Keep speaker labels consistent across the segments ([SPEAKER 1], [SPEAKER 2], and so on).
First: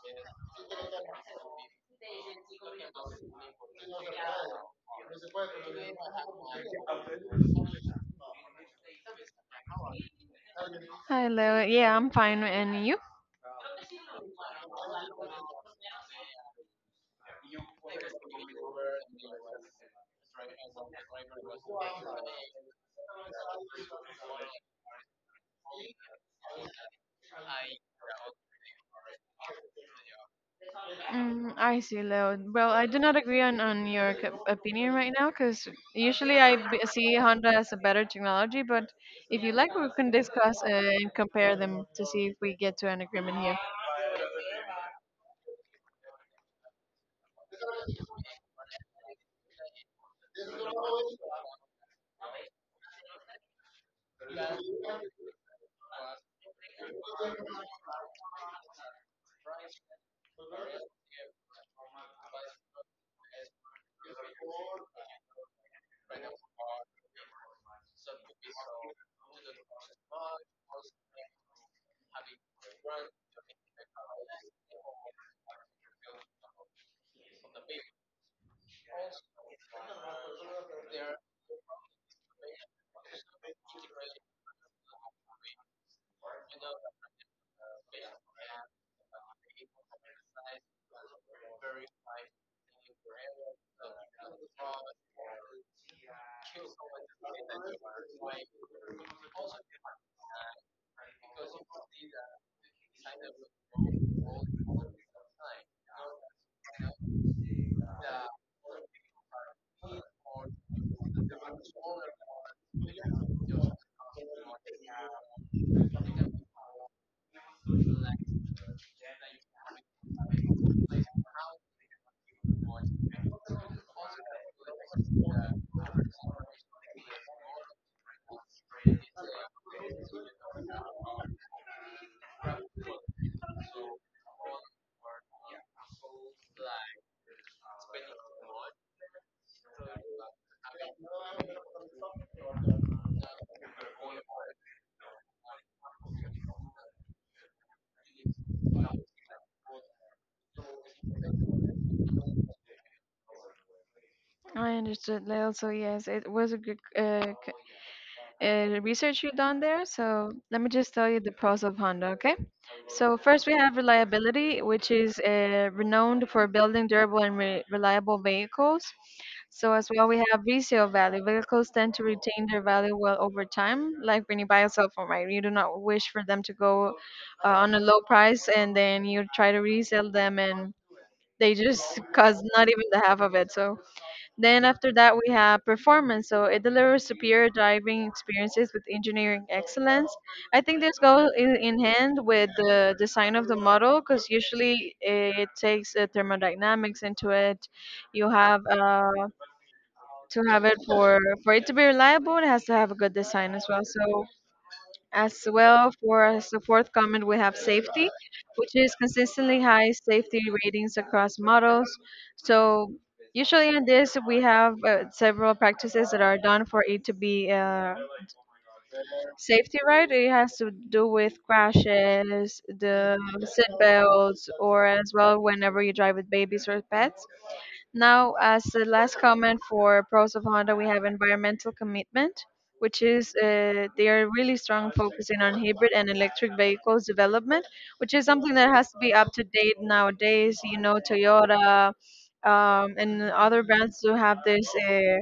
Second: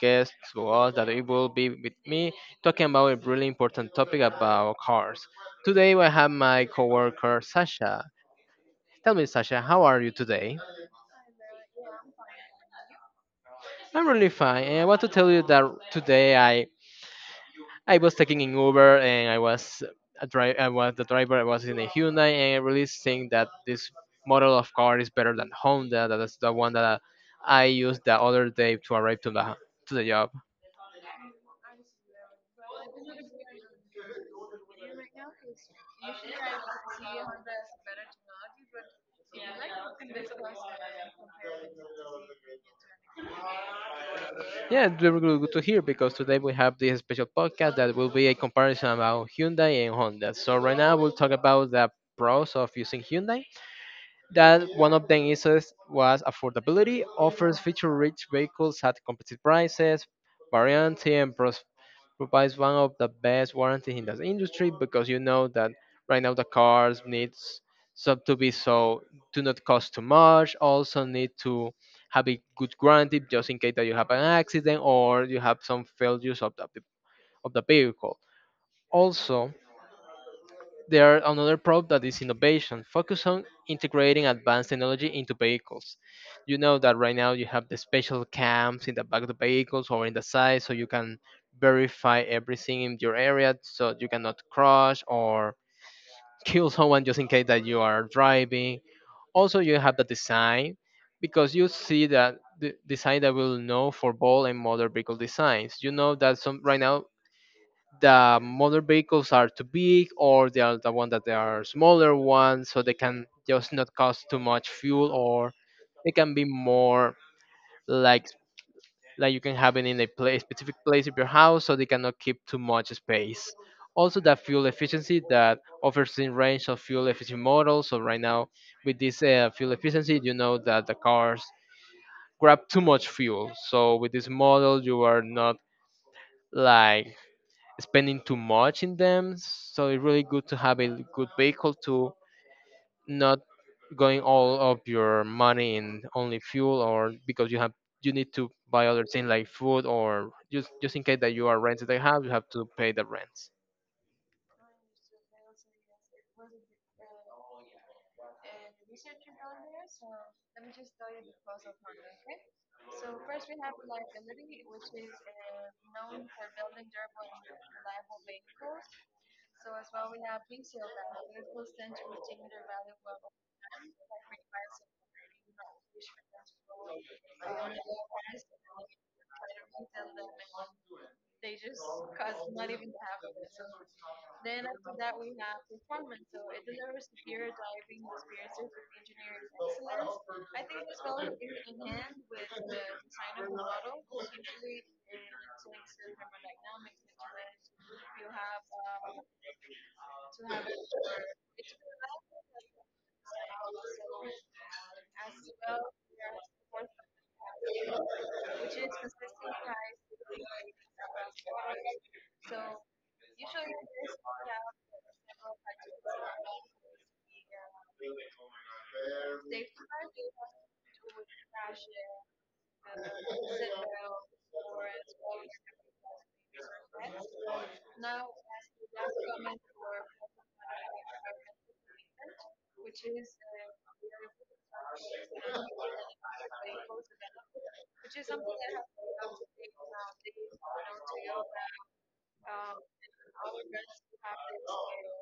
[SPEAKER 1] guest to us that it will be with me talking about a really important topic about cars. Today I have my coworker Sasha. Tell me, Sasha, how are you today?
[SPEAKER 2] Hi, Leo. Yeah, I'm fine. And you?
[SPEAKER 1] I'm really fine, and I want to tell you that today I was taking an Uber and I was I was the driver. I was in a Hyundai, and I really think that this model of car is better than Honda. That is the one that I used the other day to arrive to the job.
[SPEAKER 2] Mm, I see, Leo. Well, I do not agree on your opinion right now because usually I see Honda as a better technology. But if you like, we can discuss and compare them to see if we get to an agreement here.
[SPEAKER 1] Yeah, it's very good to hear because today we have this special podcast that will be a comparison about Hyundai and Honda. So right now we'll talk about the pros of using Hyundai. That one of them was affordability, offers feature-rich vehicles at competitive prices, variety and pros provides one of the best warranties in the industry because you know that right now the cars needs sub to be so do not cost too much, also need to have a good warranty just in case that you have an accident or you have some failures of the vehicle. Also, there are another probe that is innovation, focus on integrating advanced technology into vehicles. You know that right now you have the special cams in the back of the vehicles or in the side, so you can verify everything in your area, so you cannot crash or kill someone just in case that you are driving. Also, you have the design because you see that the design that will know for ball and motor vehicle designs. You know that some right now the motor vehicles are too big or they are the one that they are smaller ones so they can just not cost too much fuel or they can be more like like you can have it in a place specific place of your house so they cannot keep too much space, also the fuel efficiency that offers a range of fuel efficient models. So right now with this fuel efficiency you know that the cars grab too much fuel, so with this model you are not like spending too much in them. So it's really good to have a good vehicle to not going all of your money in only fuel, or because you have you need to buy other things like food, or just in case that you are rented a house you have to pay the rents.
[SPEAKER 2] I understood, Leo. So yes, it was a good research you've done there. So let me just tell you the pros of Honda, okay? So first we have reliability, which is renowned for building durable and re reliable vehicles. So as well we have resale value. Vehicles tend to retain their value well over time. Like when you buy a cell phone, right? You do not wish for them to go on a low price and then you try to resell them and they just cost not even the half of it. So then after that, we have performance. So it delivers superior driving experiences with engineering excellence. I think this goes in hand with the design of the model because usually it takes thermodynamics into it. You have to have it for it to be reliable. It has to have a good design as well. So as well, for as the fourth comment, we have safety, which is consistently high safety ratings across models. So usually in this, we have several practices that are done for it to be safety right. It has to do with crashes, the seat belts, or as well whenever you drive with babies or pets. Now, as the last comment for pros of Honda, we have environmental commitment, which is they are really strong focusing on hybrid and electric vehicles development, which is something that has to be up to date nowadays. You know, Toyota and other brands do have this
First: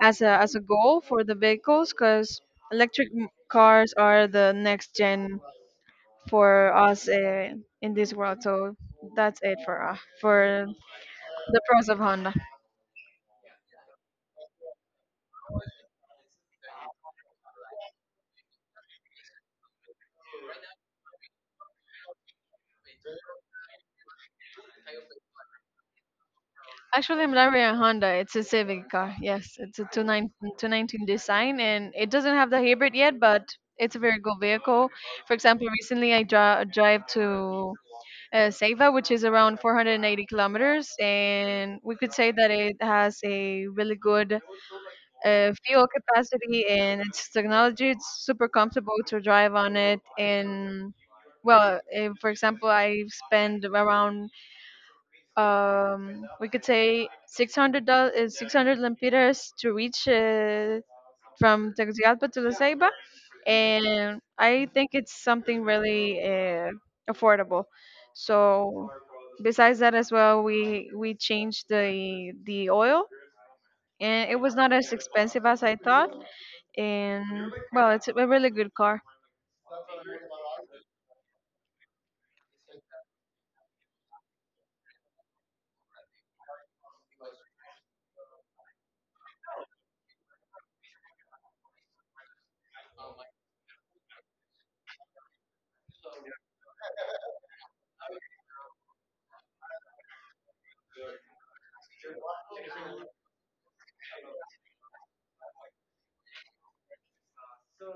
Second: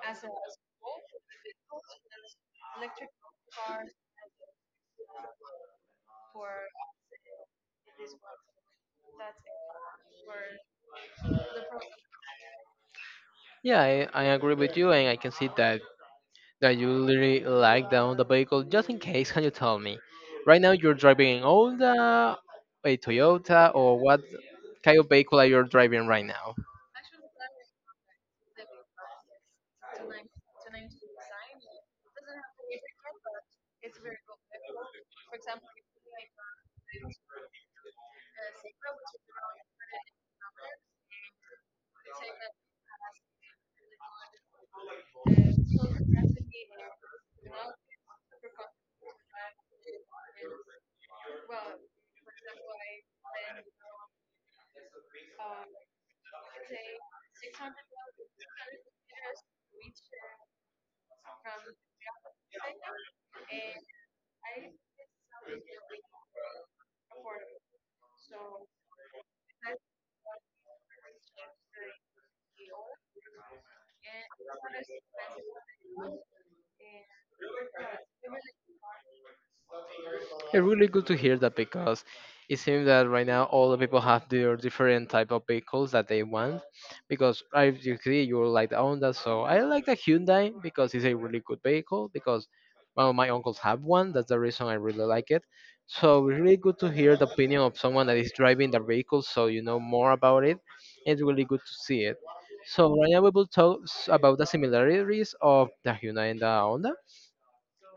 [SPEAKER 2] as a goal for the vehicles because electric cars are the next gen for us in this world. So that's it for the pros of Honda.
[SPEAKER 1] Yeah, I agree with you and I can see that you really like down the vehicle. Just in case, can you tell me? Right now you're driving an Honda, a Toyota, or what kind of vehicle are you driving right now?
[SPEAKER 2] Actually, I'm driving a Honda. It's a Civic car. Yes, it's a 219, design, and it doesn't have the hybrid yet, but it's a very good vehicle. For example, recently I drive to Ceiba, which is around 480 kilometers, and we could say that it has a really good fuel capacity and its technology. It's super comfortable to drive on it, and well, eh, for example, I spend around we could say 600 lempiras to reach from Tegucigalpa to La Ceiba, and I think it's something really affordable. So besides that, as well, we changed the oil, and it was not as expensive as I thought. And well, it's a really good car.
[SPEAKER 1] It's really good to hear that because it seems that right now all the people have their different type of vehicles that they want. Because I you see you like the Honda, so I like the Hyundai because it's a really good vehicle. Because well, my uncles have one, that's the reason I really like it. So really good to hear the opinion of someone that is driving the vehicle, so you know more about it. It's really good to see it. So right now we will talk about the similarities of the Hyundai and the Honda,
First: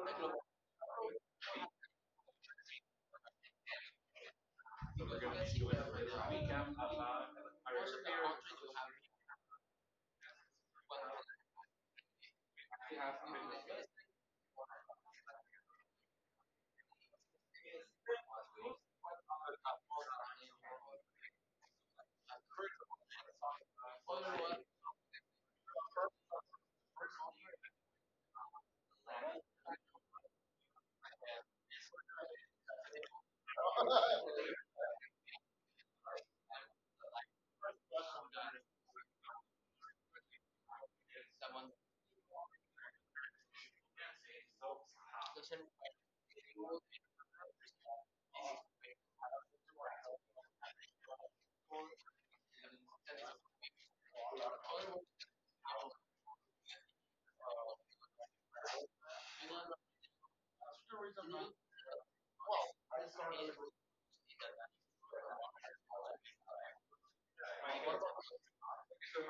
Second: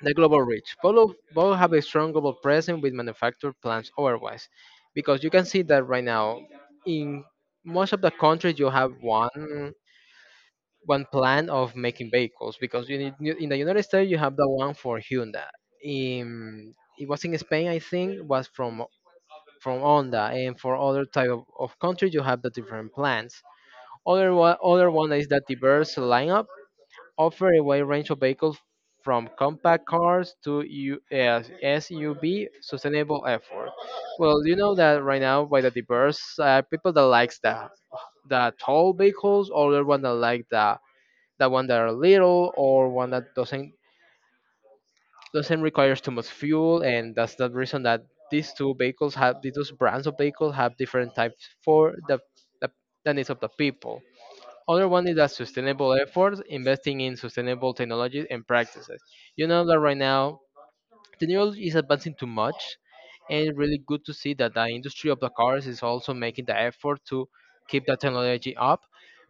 [SPEAKER 1] the global reach. Both have a strong global presence with manufactured plants otherwise. Because you can see that right now, in most of the countries, you have one plant of making vehicles. Because in the United States, you have the one for Hyundai. In, it was in Spain, I think, was from Honda. And for other type of countries, you have the different plants. Other one is that diverse lineup offer a wide range of vehicles from compact cars to SUV sustainable effort. Well, you know that right now by the diverse people that likes the tall vehicles, or the one that like the one that are little, or one that doesn't requires too much fuel, and that's the reason that these two brands of vehicles have different types for the, the needs of the people. Other one is that sustainable efforts, investing in sustainable technologies and practices. You know that right now technology is advancing too much, and it's really good to see that the industry of the cars is also making the effort to keep that technology up,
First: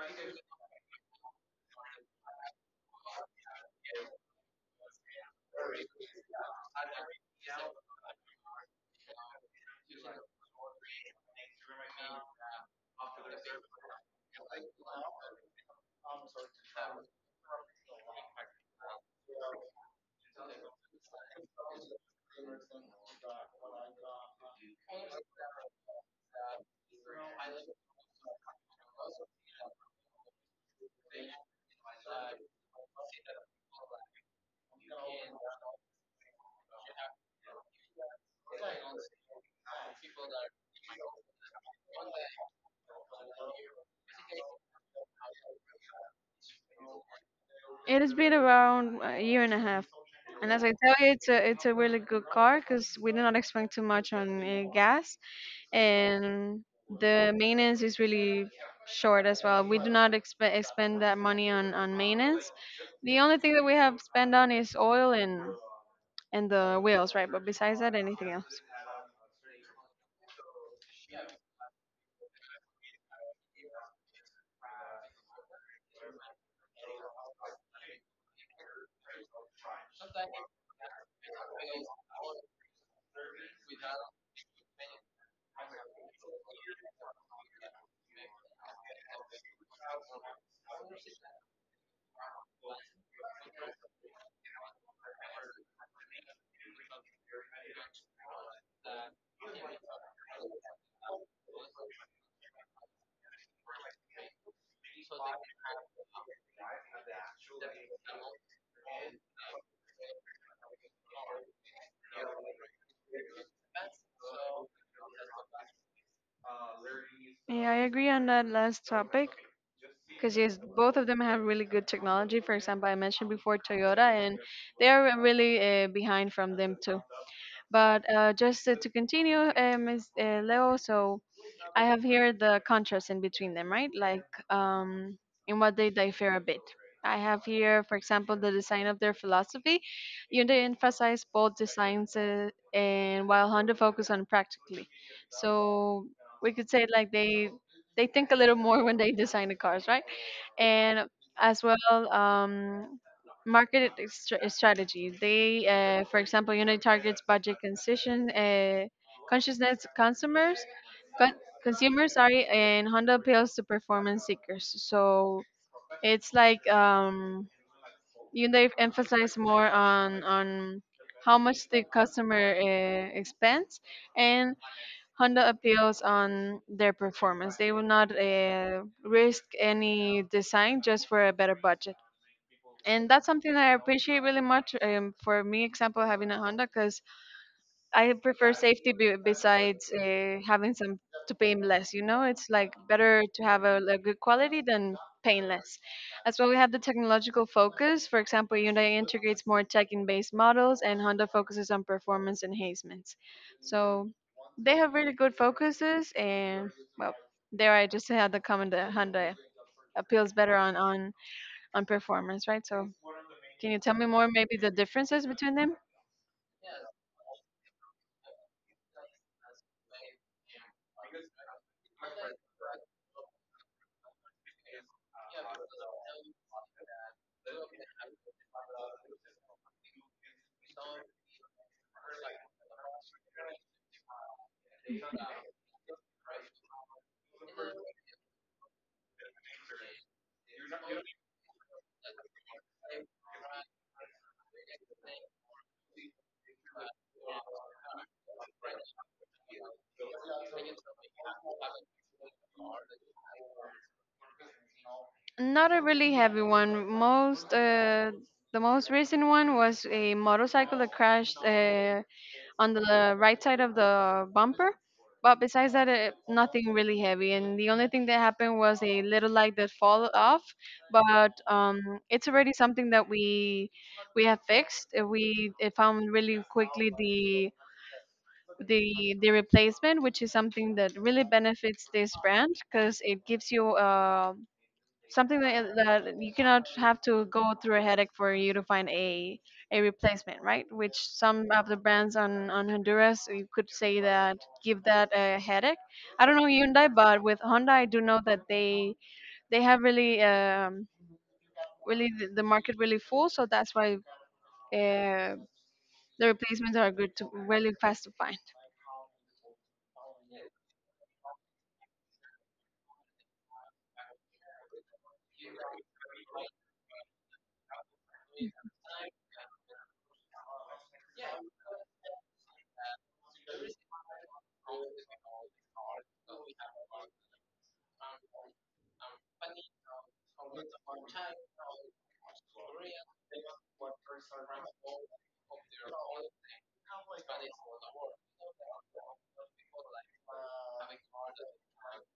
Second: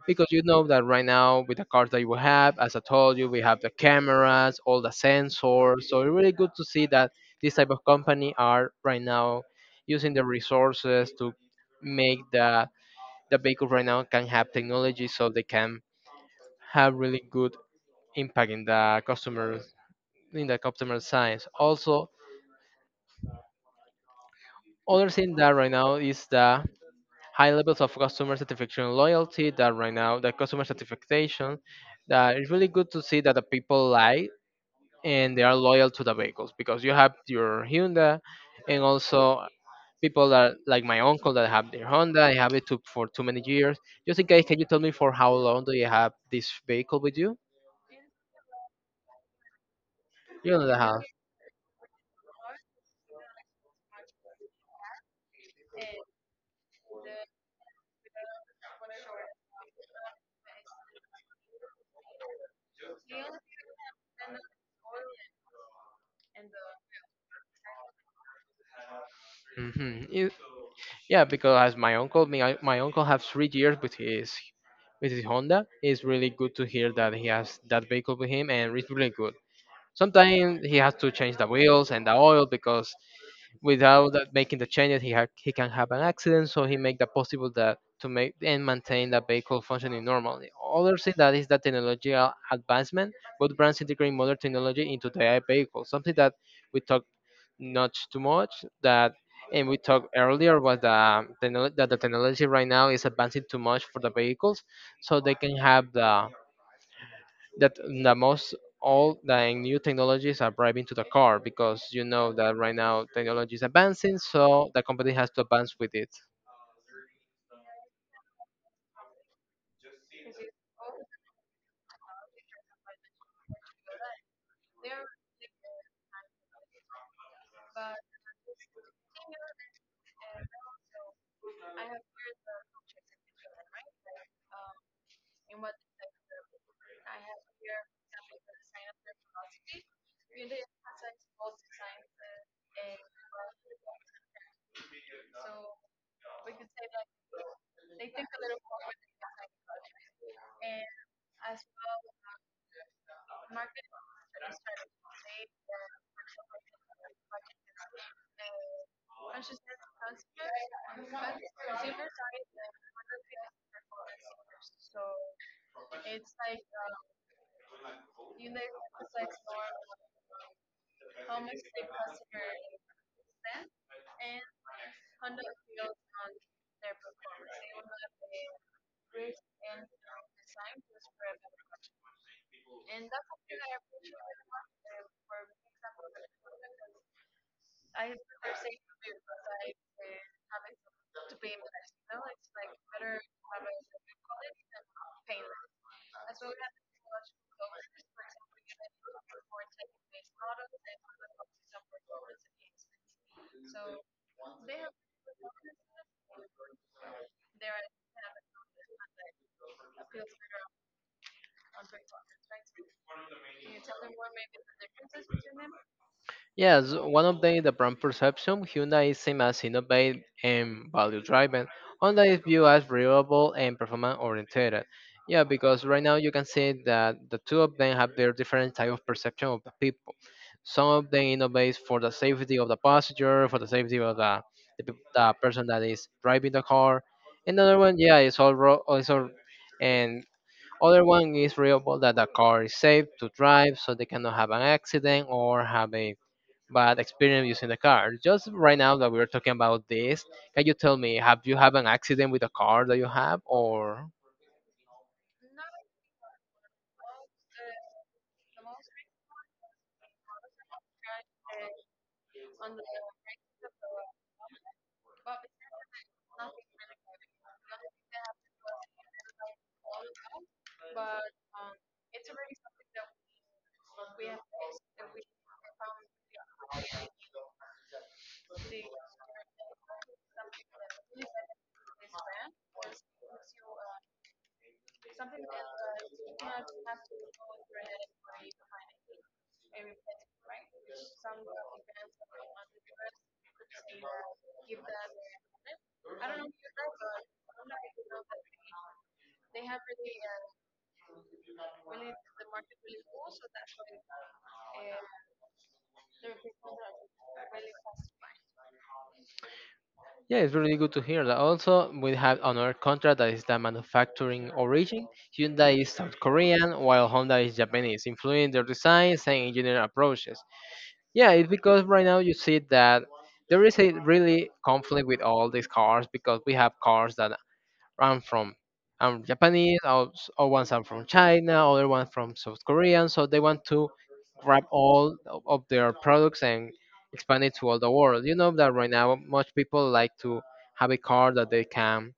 [SPEAKER 1] because you know that right now with the cars that you have, as I told you, we have the cameras, all the sensors. So it's really good to see that this type of company are right now using the resources to make the vehicle right now can have technology so they can have really good impact in the customer, in the customer science. Also, other thing that right now is the high levels of customer satisfaction and loyalty, that right now the customer satisfaction that it's really good to see that the people like and they are loyal to the vehicles because you have your Hyundai, and also people that like my uncle that have their Honda, I have it too, for too many years. Just in case, can you tell me for how long do you have this vehicle with you?
[SPEAKER 2] It has been around a year and a half,
[SPEAKER 1] You
[SPEAKER 2] and as
[SPEAKER 1] know
[SPEAKER 2] I
[SPEAKER 1] the
[SPEAKER 2] tell
[SPEAKER 1] house.
[SPEAKER 2] you, it's a really good car because we did not expect too much on gas, and the maintenance is really short as well. We do not expect expend that money on maintenance. The only thing that we have spent on is oil and the wheels, right? But besides that, anything else?
[SPEAKER 1] Mm-hmm. Yeah, because as my uncle, my uncle has 3 years with his Honda. It's really good to hear that he has that vehicle with him, and it's really good. Sometimes he has to change the wheels and the oil because without that making the changes, he can have an accident. So he make that possible that to make and maintain the vehicle functioning normally. Other thing that is the technological advancement, both brands integrate modern technology into their vehicles. Something that we talk not too much that, and we talked earlier was that the technology right now is advancing too much for the vehicles so they can have the that the most all the new technologies are driving to the car, because you know that right now technology is advancing so the company has to advance with it.
[SPEAKER 2] Yeah, I agree on that last topic, because yes, both of them have really good technology. For example, I mentioned before Toyota, and they are really behind from them too. But just to continue, Ms. Leo, so I have here the contrast in between them, right? Like um, in what they differ a bit. I have here, for example, the design of their philosophy. Hyundai emphasize both designs and while Honda focus on practically. So we could say like they think a little more when they design the cars, right? And as well, market strategy. They, for example, you know, targets budget conscious, consciousness consumers, con- consumers, sorry, and Honda appeals to performance seekers. So it's like you know, they emphasize more on how much the customer expends, and Honda appeals on their performance. They will not risk any design just for a better budget, and that's something that I appreciate really much. For me, example, having a Honda, because I prefer safety besides having some to pay less. You know, it's like better to have a good quality than paying less. As well, we have the technological focus. For example, Hyundai integrates more tech-based models, and Honda focuses on performance enhancements. So they have really good focuses, and well, there I just had the comment that Honda appeals better on performance, right? So can you tell me more, maybe the differences between them?
[SPEAKER 1] Yes, one of the brand perception, Hyundai is seen as innovative and value driven. Honda is viewed as reliable and performance oriented. Yeah, because right now you can see that the two of them have their different type of perception of the people. Some of them innovate for the safety of the passenger, for the safety of the person that is driving the car. Another one, yeah, it's all, and other one is reliable that the car is safe to drive, so they cannot have an accident or have a but experience using the car. Just right now that we are talking about this, can you tell me, have you had an accident with a car that you have, or?
[SPEAKER 2] Not a really heavy one. Most The most recent one was a motorcycle that crashed on the right side of the bumper. But besides that, nothing really heavy. And the only thing that happened was a little light that fall off. But it's already something that we have fixed. We found really quickly the replacement, which is something that really benefits this brand because it gives you something that you cannot have to go through a headache for you to find a replacement, right? Which some of the brands on Honduras you could say that give that a headache. I don't know Hyundai, but with Honda, I do know that they have really really the market really full, so that's why uh, the replacements are good to really fast to find.
[SPEAKER 1] Yeah, it's really good to hear that. Also, we have another contract that is the manufacturing origin. Hyundai is South Korean, while Honda is Japanese, influencing their designs and engineering approaches. Yeah, it's because right now you see that there is a really conflict with all these cars because we have cars that I'm from I'm Japanese, or, or ones are from China, other one from South Korean. So they want to grab of their products and expand it to all the world. You know that right now, much people like to have a car that they can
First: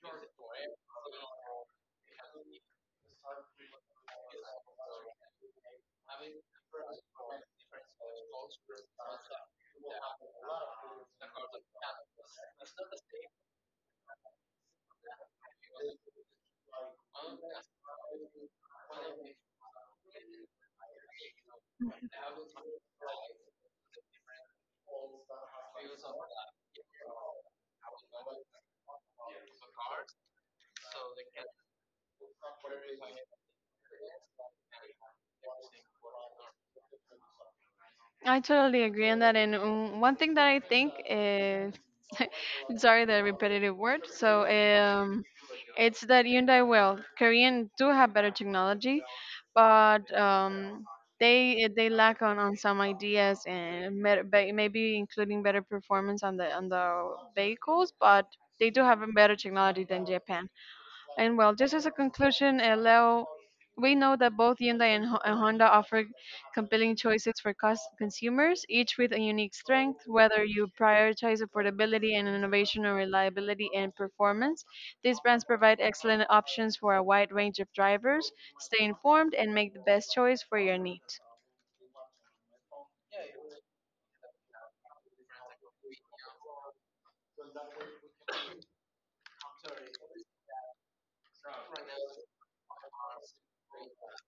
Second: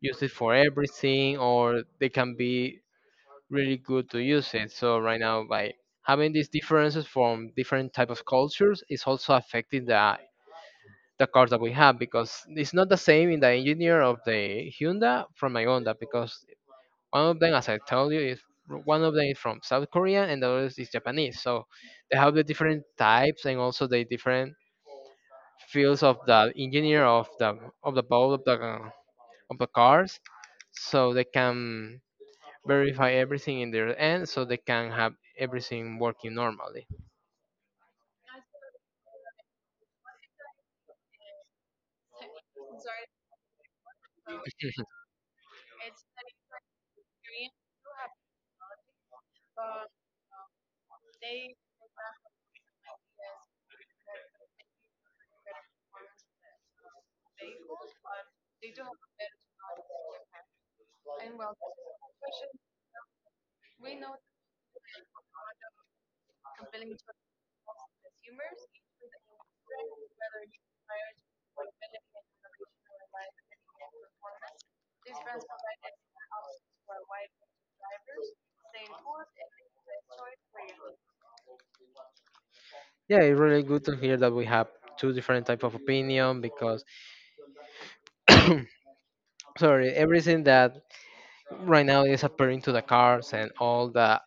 [SPEAKER 1] use it for everything, or they can be really good to use it. So right now, by having these differences from different type of cultures, is also affecting the cars that we have because it's not the same in the engineer of the Hyundai from my Honda because one of them, as I told you, is one of them is from South Korea and the other is Japanese. So they have the different types and also the different fields of the engineer of the boat of the cars. So they can verify everything in their end, so they can have everything working normally.
[SPEAKER 2] I totally agree on that. And one thing that I think is sorry the repetitive word. So it's that Hyundai, well, Korean do have better technology, but they lack on some ideas and maybe including better performance on the vehicles, but they do have a better technology than Japan. And well, just as a conclusion, Leo, we know that both Hyundai and Honda offer compelling choices for consumers, each with a unique strength. Whether you prioritize affordability and innovation or reliability and performance, these brands provide excellent options for a wide range of drivers. Stay informed and make the best choice for your needs.
[SPEAKER 1] Yeah, it's really good to hear that we have two different type of opinion because sorry, everything that right now is appearing to the cars and all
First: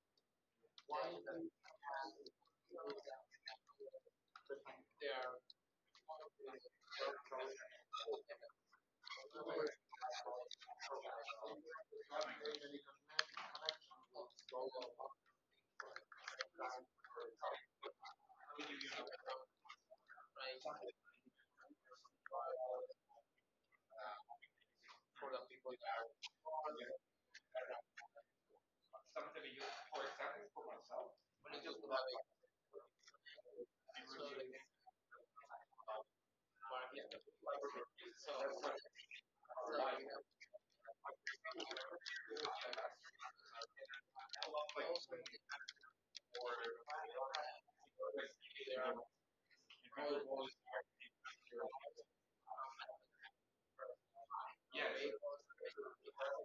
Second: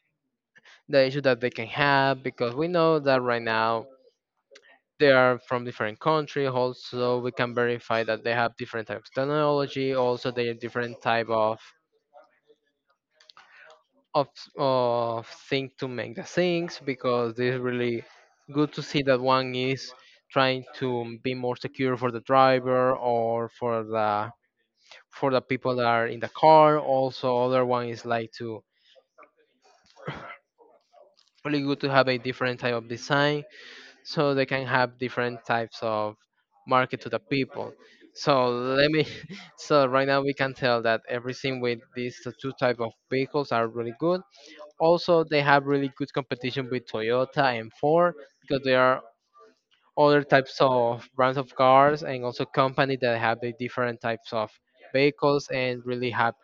[SPEAKER 1] the issue that they can have because we know that right now they are from different country. Also, we can verify that they have different types of technology. Also, they have different type of of of thing to make the things because this is really good to see that one is trying to be more secure for the driver or for the people that are in the car. Also, other one is like to really good to have a different type of design so they can have different types of market to the people so let me so right now we can tell that everything with these two type of vehicles are really good. Also they have really good competition with Toyota and Ford because there are other types of brands of cars and also company that have the different types of vehicles and really have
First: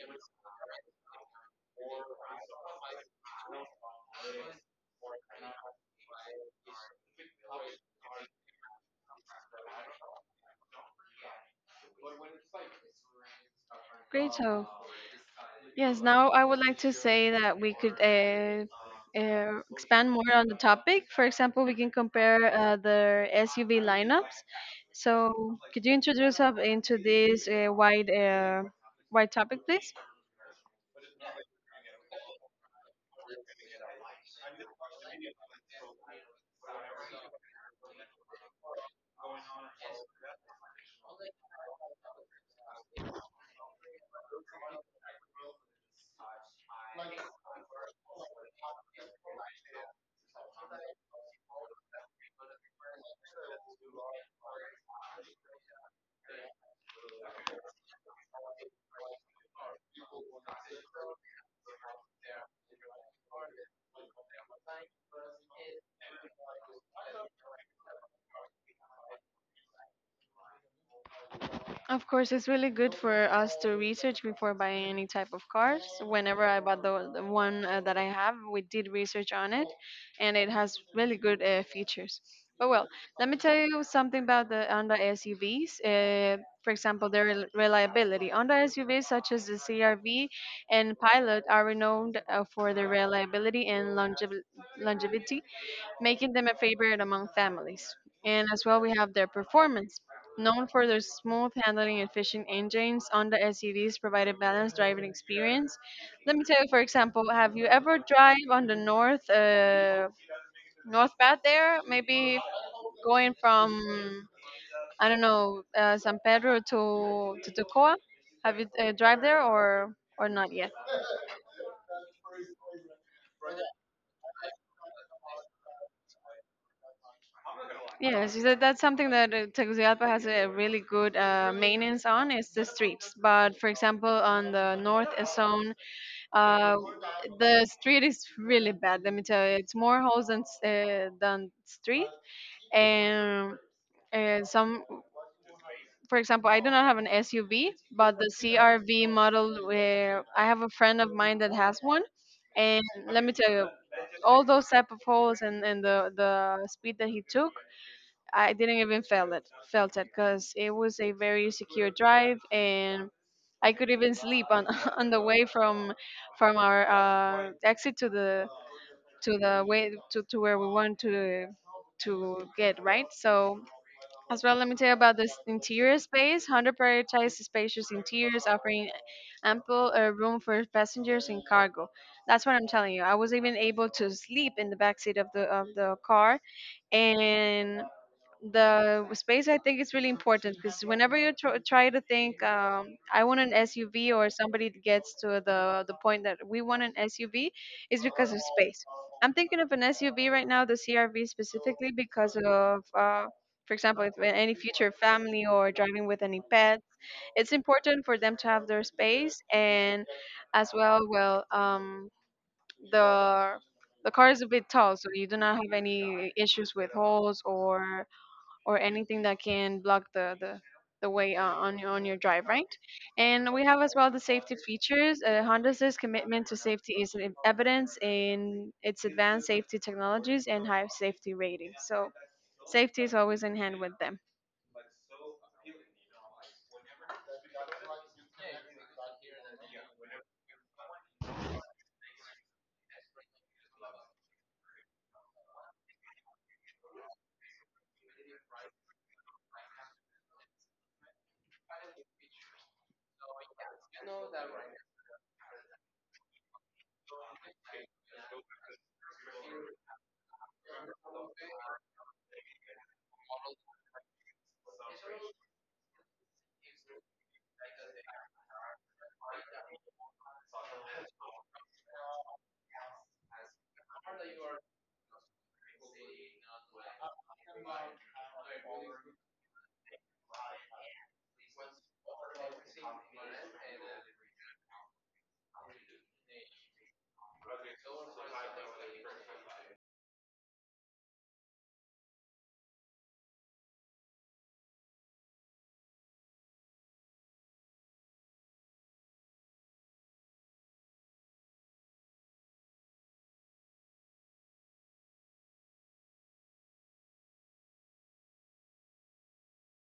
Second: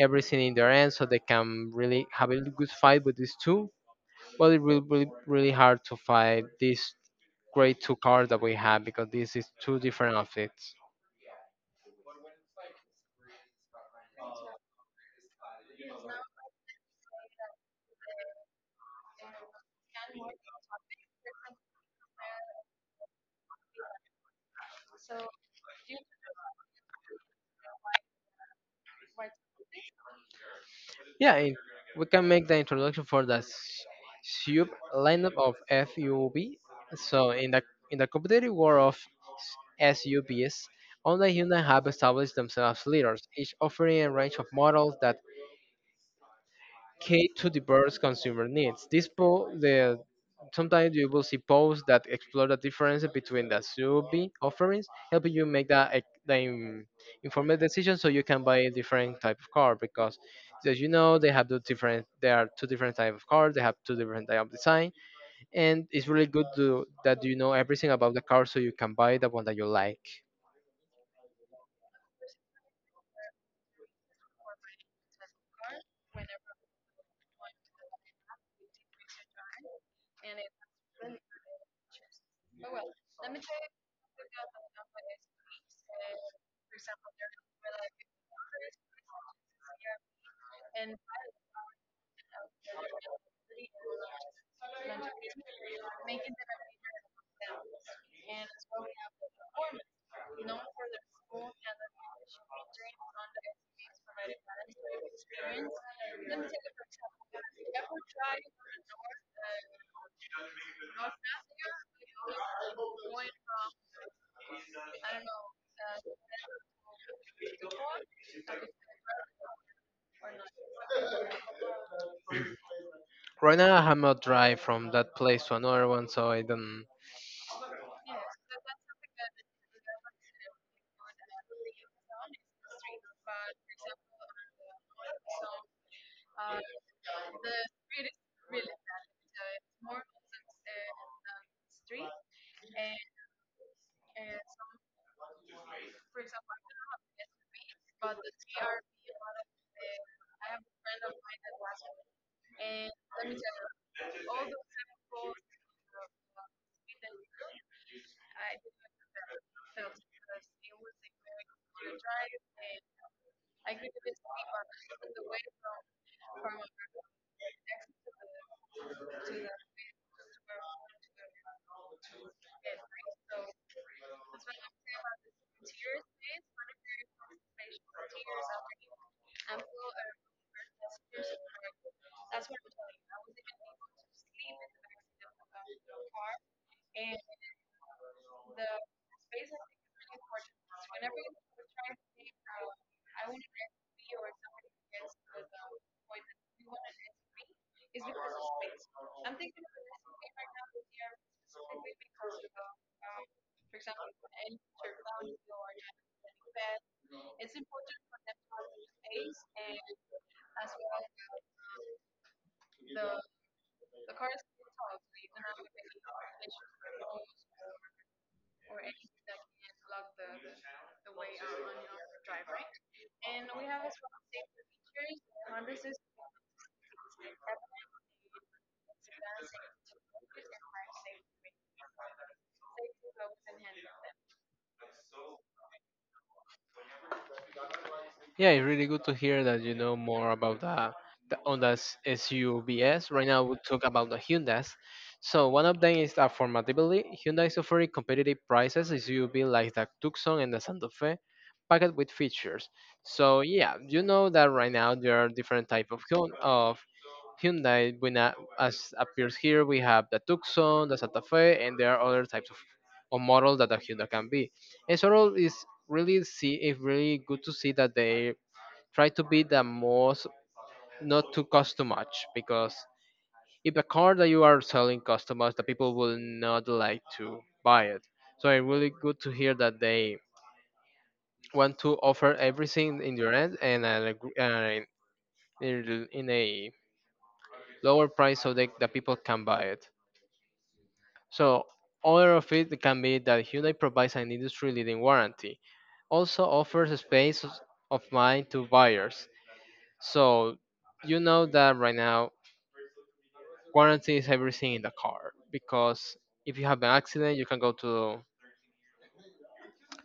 [SPEAKER 1] everything in their end so they can really have a good fight with these two. Well, it will be really hard to fight these great two cards that we have because this is two different outfits.
[SPEAKER 2] Great. So yes, now I would like to say that we could expand more on the topic. For example, we can compare the SUV lineups. So, could you introduce us into this wide topic, please?
[SPEAKER 1] Yeah, it, we can make the introduction for the sub lineup of FUB. So in the competitive world of SUBs, online humans have established themselves as leaders, each offering a range of models that cater to diverse consumer needs. The sometimes you will see posts that explore the differences between the Subi offerings, helping you make that the informed decision so you can buy a different type of car because as you know they have the different there are two different type of cars they have two different type of design, and it's really good to that you know everything about the car so you can buy the one that you like.
[SPEAKER 2] Of course, it's really good for us to research before buying any type of cars. Whenever I bought the one that I have, we did research on it, and it has really good features. But well, let me tell you something about the Honda SUVs. For example, their reliability. Honda SUVs such as the CRV and Pilot are renowned for their reliability and longevity, making them a favorite among families. And as well, we have their performance. Known for their smooth handling and efficient engines, Honda SUVs provide a balanced driving experience. Let me tell you, for example, have you ever drive on the north north path there? Maybe going from I don't know San Pedro to Tocoa. Have you drive there or not yet?
[SPEAKER 1] Right now I have not drive from that place to another one so I don't.
[SPEAKER 2] Yes, that's something that Tegucigalpa has a really good maintenance on it's the streets. But for example, on the north zone, uh, the street is really bad. Let me tell you, it's more holes than than street, and some. For example, I do not have an SUV, but the CRV model, where I have a friend of mine that has one, and let me tell you, all those type of holes and the speed that he took, I didn't even felt it, because it was a very secure drive, and I could even sleep on on the way from our exit to the way to where we want to get right. So as well, let me tell you about this interior space. Honda prioritized spacious interiors, offering ample room for passengers and cargo. That's what I'm telling you. I was even able to sleep in the backseat of the car, and the space I think is really important because whenever you try to think, I want an SUV, or somebody gets to the point that we want an SUV is because of space. I'm thinking of an SUV right now, the CRV specifically, because of for example, if any future family or driving with any pet, it's important for them to have their space. And as well, the the car is a bit tall, so you do not have any issues with holes or anything that can block the way on your drive, right? And we have as well the safety features. Honda's commitment to safety is in evidence in its advanced safety technologies and high safety rating. So safety is always in hand with them.
[SPEAKER 1] Yeah, it's really good to hear that you know more about the Honda's SUVs. Right now, we'll talk about the Hyundai's. So one of them is affordability. Hyundai is offering competitive prices SUV like the Tucson and the Santa Fe, packed with features. So yeah, you know that right now there are different type of Hyundai. When as appears here, we have the Tucson, the Santa Fe, and there are other types of models that the Hyundai can be. And so all is really see it's really good to see that they try to be the most not to cost too much because if the car that you are selling customers the people will not like to buy it, so it's really good to hear that they want to offer everything in your end and at a in a lower price so that the people can buy it. So other of it can be that Hyundai provides an industry leading warranty, also offers a space of mind to buyers. So you know that right now warranty is everything in the car because if you have an accident, you can go to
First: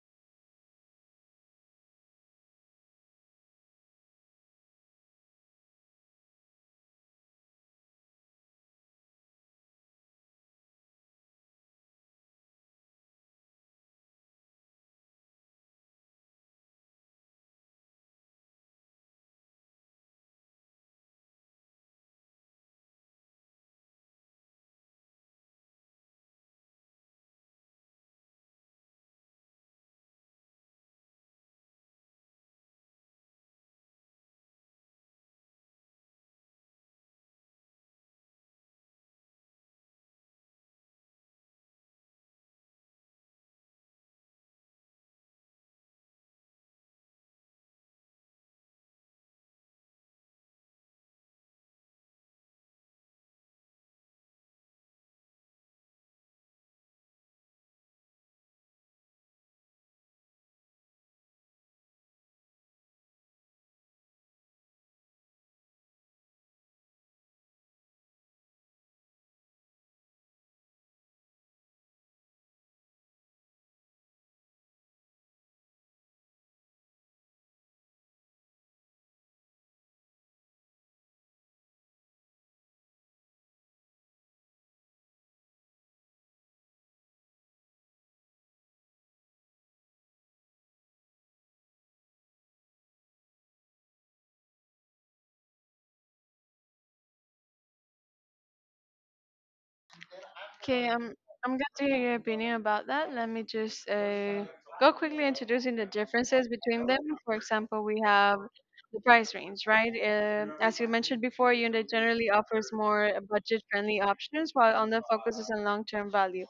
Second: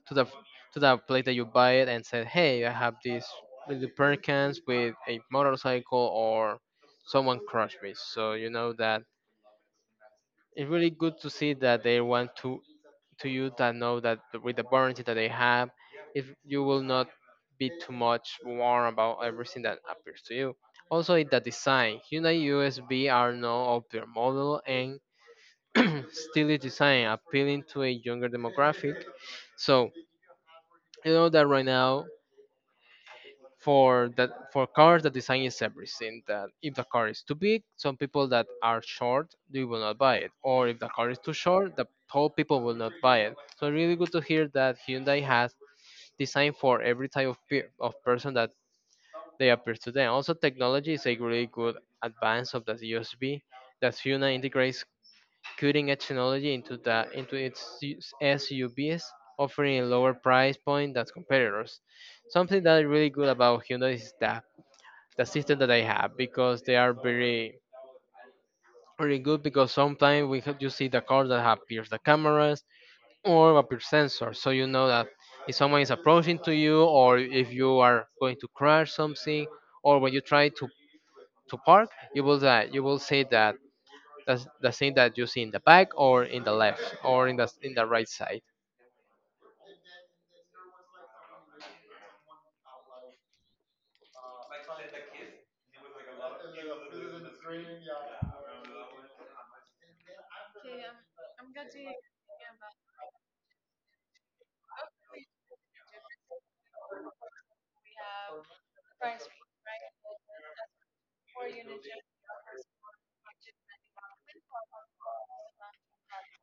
[SPEAKER 1] to the to the place that you buy it and say, "Hey, I have this little Perkins with a motorcycle or someone crushed me." So you know that it's really good to see that they want to you that know that with the warranty that they have, if you will not be too much warm about everything that appears to you. Also, in the design, Hyundai USB are now of their model, and stylish design appealing to a younger demographic. So you know that right now for that for cars the design is everything that if the car is too big some people that are short they will not buy it, or if the car is too short the tall people will not buy it. So really good to hear that Hyundai has design for every type of person that they appear to them. Also technology is a really good advance of the USB that Hyundai integrates cutting edge technology into the into its SUVs, offering a lower price point than competitors. Something that is really good about Hyundai is the system that they have because they are very good because sometimes we have, you see the cars that have pierced the cameras or a pierce sensor, so you know that if someone is approaching to you or if you are going to crash something or when you try to park, you will that you will say that that's the thing that you see in the back or in the left or in the right side.
[SPEAKER 2] Okay, I'm glad to hear your opinion about that. Let me just go quickly introducing the differences between them. For example, we have the price range, right? As you mentioned before, Hyundai generally offers more budget-friendly options, while Honda focuses on long-term value,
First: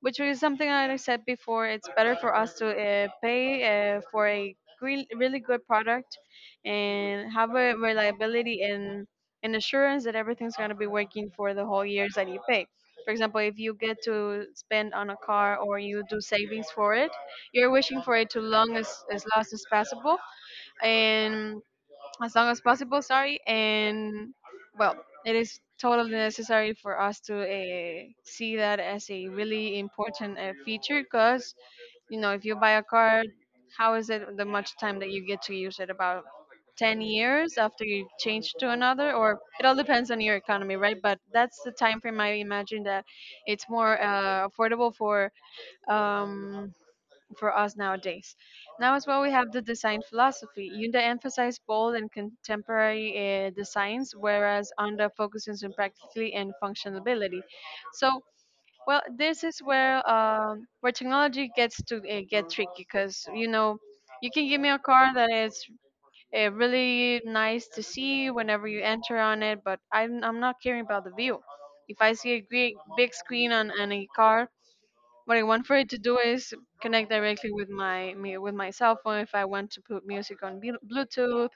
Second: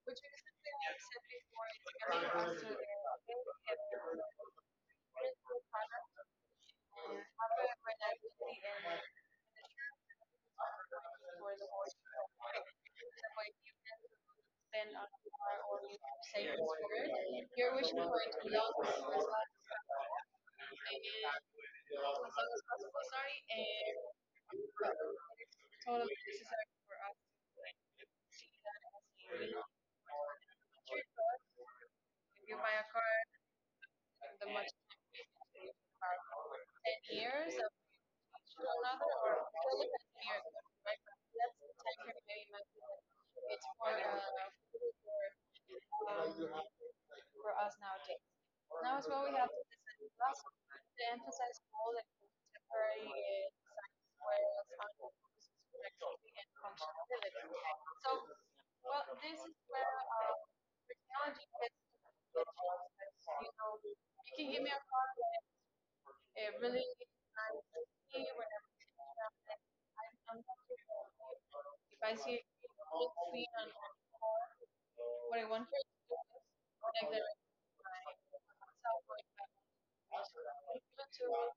[SPEAKER 2] which is something I said before. It's better for us to pay for a green, really good product and have a reliability and an assurance that everything's going to be working for the whole years that you pay. For example, if you get to spend on a car or you do savings for it, you're wishing for it to long as last as possible, and as long as possible. Sorry, and well, it is totally necessary for us to see that as a really important feature, because you know if you buy a car, how is it the much time that you get to use it? About 10 years after you change to another, or it all depends on your economy, right? But that's the time frame I imagine that it's more affordable for. Um, for us nowadays. Now as well, we have the design philosophy. Yunda emphasized bold and contemporary designs, whereas Anda focuses on practically and functionality. So, well, this is where technology gets to get tricky, because you know you can give me a car that is really nice to see whenever you enter on it, but I'm not caring about the view. If I see a great big screen on a car, what I want for it to do is connect directly with with my cell phone, if I want to put music on Bluetooth,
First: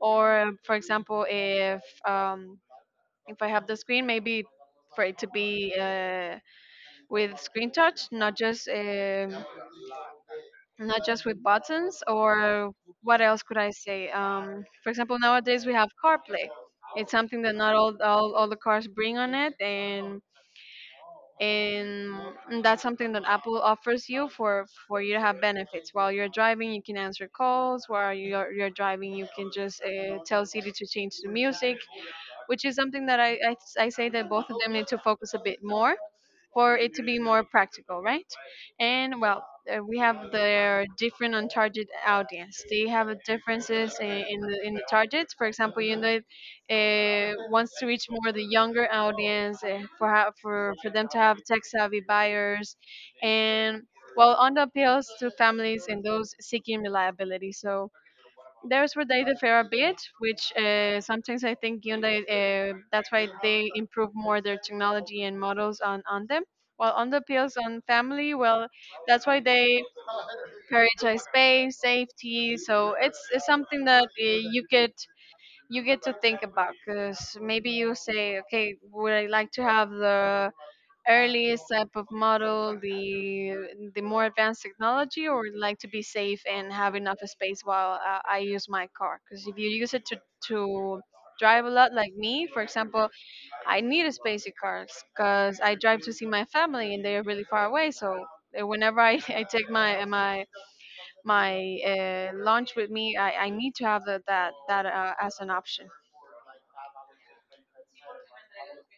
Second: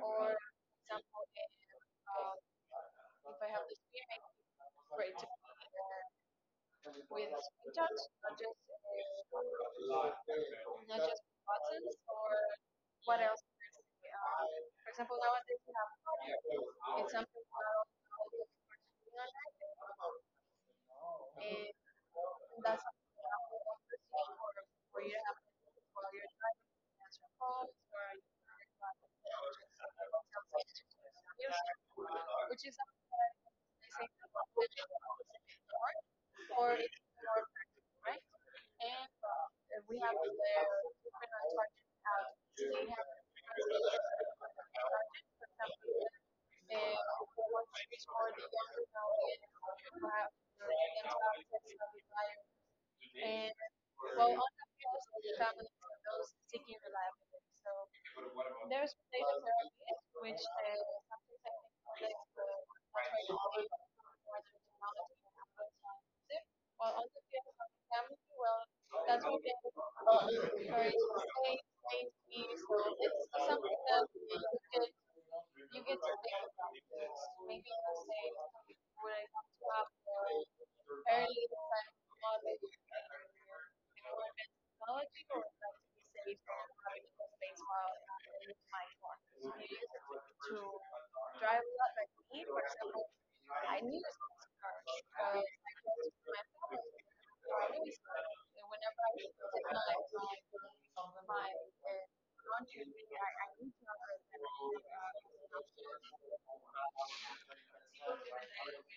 [SPEAKER 2] or for example, if I have the screen, maybe for it to be with screen touch, not just not just with buttons. Or what else could I say? For example, nowadays we have CarPlay. It's something that not all the cars bring on it, and and and that's something that Apple offers you for you to have benefits. While you're driving, you can answer calls. While you're driving, you can just tell Siri to change the music, which is something that I say that both of them need to focus a bit more for it to be more practical, right? And well, we have their different untargeted audience. They have a differences in the targets. For example, United wants to reach more the younger audience for them to have tech savvy buyers, and well, on the appeals to families and those seeking reliability. So there's where they differ a bit, which sometimes I think Hyundai, that's why they improve more their technology and models on them. While on the pills on family, well, that's why they prioritize space, safety. So it's something that you get to think about, because maybe you say, okay, would I like to have the early type of model, the more advanced technology, or like to be safe and have enough space while I use my car? Because if you use it to drive a lot, like me, for example, I need a spacey car because I drive to see my family and they are really far away, so. Whenever I, I take my lunch with me, I need to have that as an option.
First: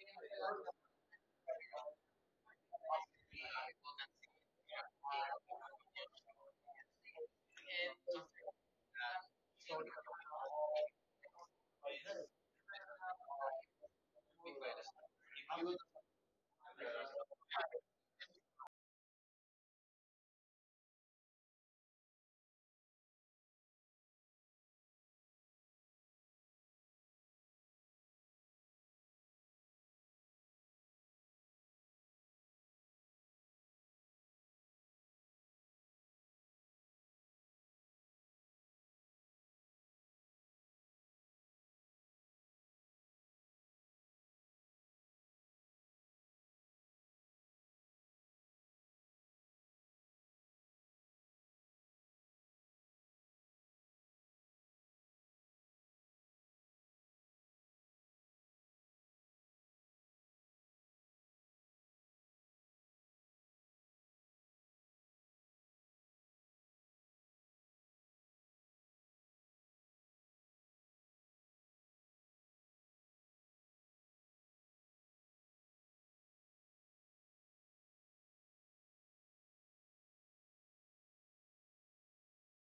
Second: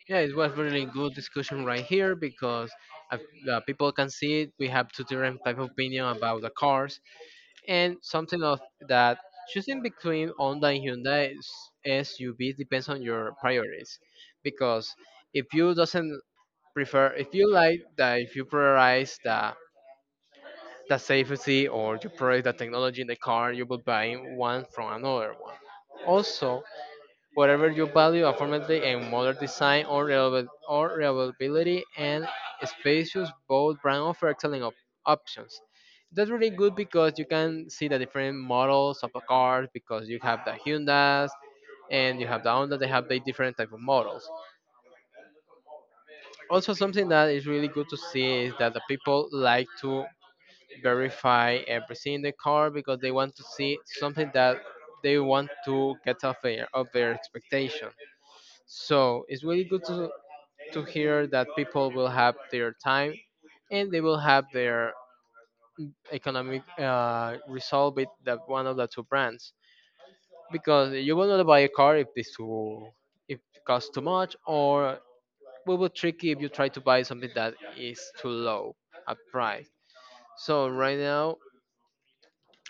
[SPEAKER 1] Yeah, it was really good discussion right here because uh, the people can see it. We have two different type of opinion about the cars and something of that choosing between Honda and Hyundai SUV depends on your priorities, because if you doesn't prefer if you like that if you prioritize the safety or you prioritize the technology in the car you will buy one from another one. Also, whatever you value, affordability and modern design or, reliable, or reliability and spacious, both brands offer excellent options. That's really good because you can see the different models of the cars because you have the Hyundai's and you have the Honda, they have the different type of models. Also, something that is really good to see is that the people like to verify everything in the car because they want to see something that they want to get off of their expectation. So it's really good to hear that people will have their time and they will have their economic resolve with that one of the two brands, because you will not buy a car if this too if it costs too much, or will be tricky if you try to buy something that is too low at price. So right now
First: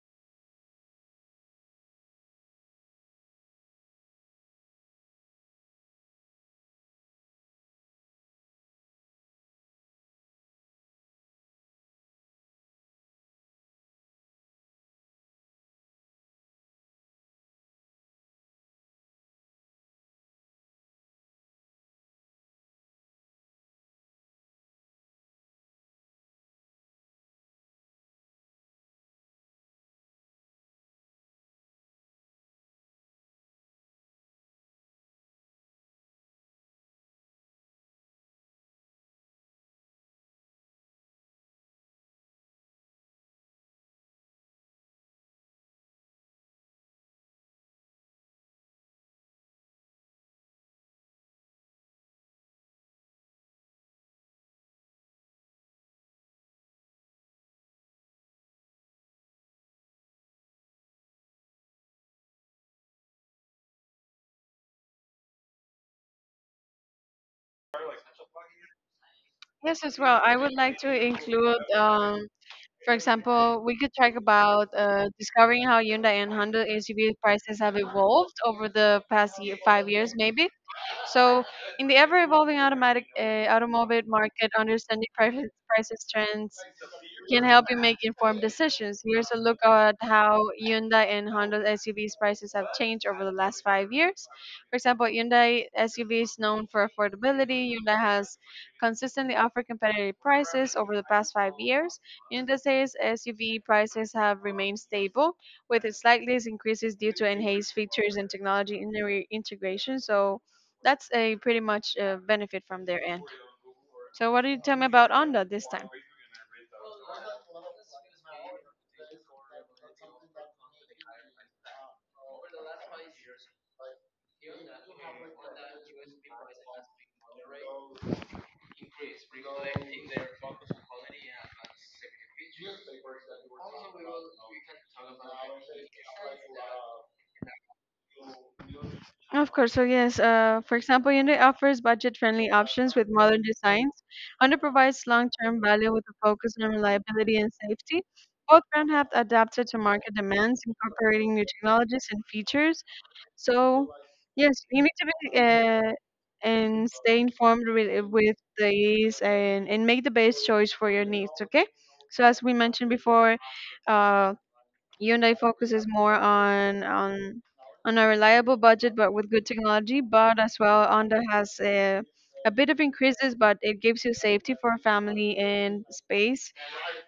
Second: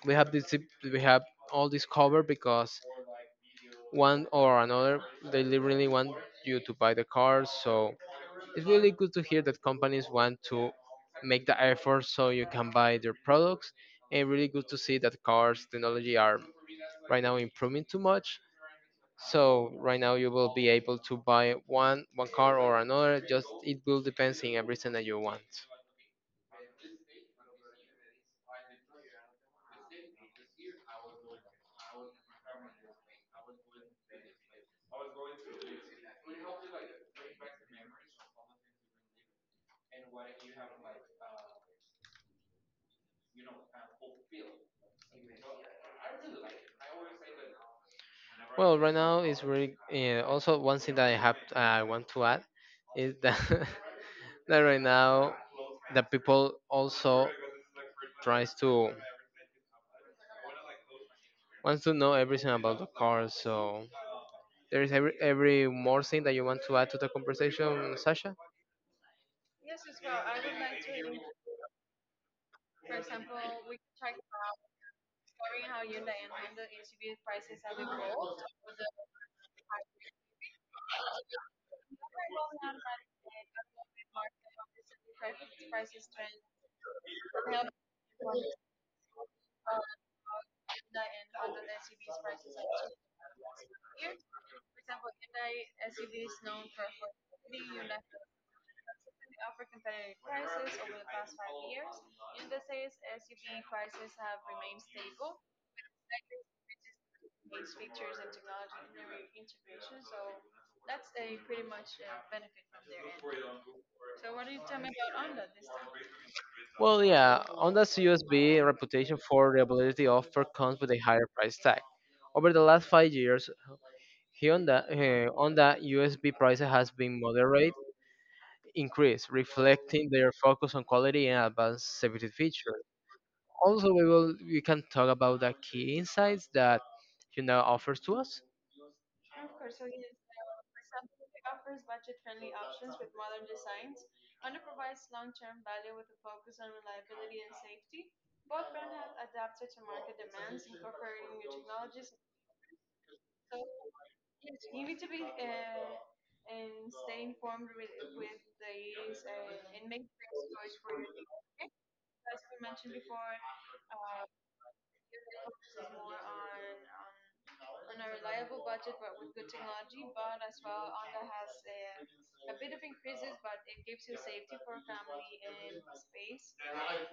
[SPEAKER 1] we have this we have all this covered because one or another they really want you to buy the car. So it's really good to hear that companies want to make the effort so you can buy their products, and really good to see that cars technology are right now improving too much. So right now you will be able to buy one car or another. Just it will depends in everything that you want. Well, right now it's really also one thing that I want to add is that that right now the people also tries to wants to know everything about the car. So there is every more thing that you want to add to the conversation, Sasha?
[SPEAKER 2] Yes, as well. I would like to include for example, we could talk about discovering how Hyundai and Honda SUV prices have evolved over the past year, 5 years, maybe. So, in the ever-evolving automatic automobile market, understanding prices trends can help you make informed decisions. Here's a look at how Hyundai and Honda SUVs prices have changed over the last 5 years. For example, Hyundai SUV is known for affordability. Hyundai has consistently offered competitive prices over the past 5 years. Hyundai says SUV prices have remained stable, with slight increases due to enhanced features and technology integration. So that's a pretty much benefit from their end. So what do you tell me about Honda this time?
[SPEAKER 1] Well, yeah, Honda's USB reputation for reliability often comes with a higher price tag. Over the last 5 years, Hyundai, Honda USB prices has been moderate increase, reflecting their focus on quality and advanced safety features. Also, we can talk about the key insights that Hyundai offers to us.
[SPEAKER 2] Of course, so yes, for example, Hyundai offers budget-friendly options with modern designs. Honda provides long-term value with a focus on reliability and safety. Both brands have adapted to market demands, incorporating new technologies and features. So, yes, you need to be and stay informed with these and make the best choice for your needs, okay? So, as we mentioned before, uh, Hyundai focuses more on on a reliable budget, but with good technology. But as well, Honda has a bit of increases, but it gives you safety for family and space.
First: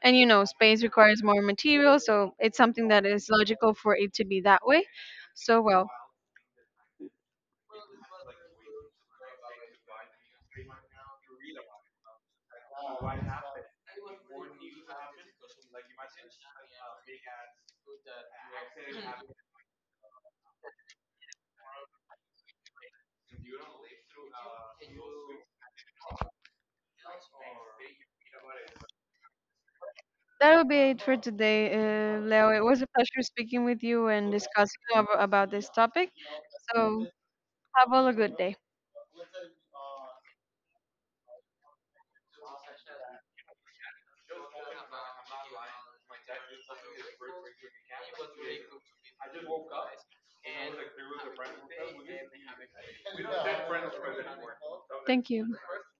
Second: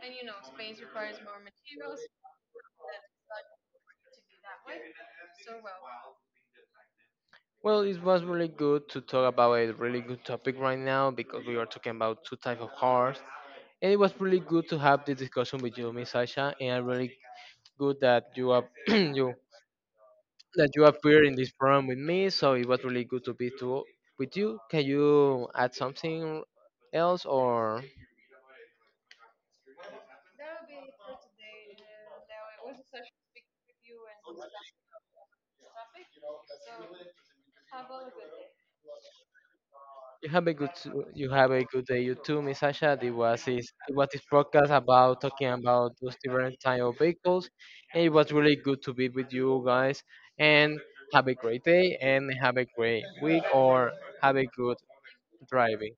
[SPEAKER 2] And you know, space requires more material, so it's something that is logical for it to be that way. So well,
[SPEAKER 1] Well, it was really good to talk about a really good topic right now because we are talking about two types of cars. And it was really good to have this discussion with you, Miss Sasha, and I'm really good that you are you that you appear in this program with me. So it was really good to be to with you. Can you add something else or?
[SPEAKER 2] that will be it for today, Leo. It was a pleasure speaking with you and discussing about this topic. So have all a good day.
[SPEAKER 1] You have a good s- you have a good day. You too, Miss Sasha. It was this podcast about talking about those different type of vehicles, and it was really good to be with you guys. And have a great day, and have a great week, or have a good
[SPEAKER 2] Thank you.
[SPEAKER 1] driving.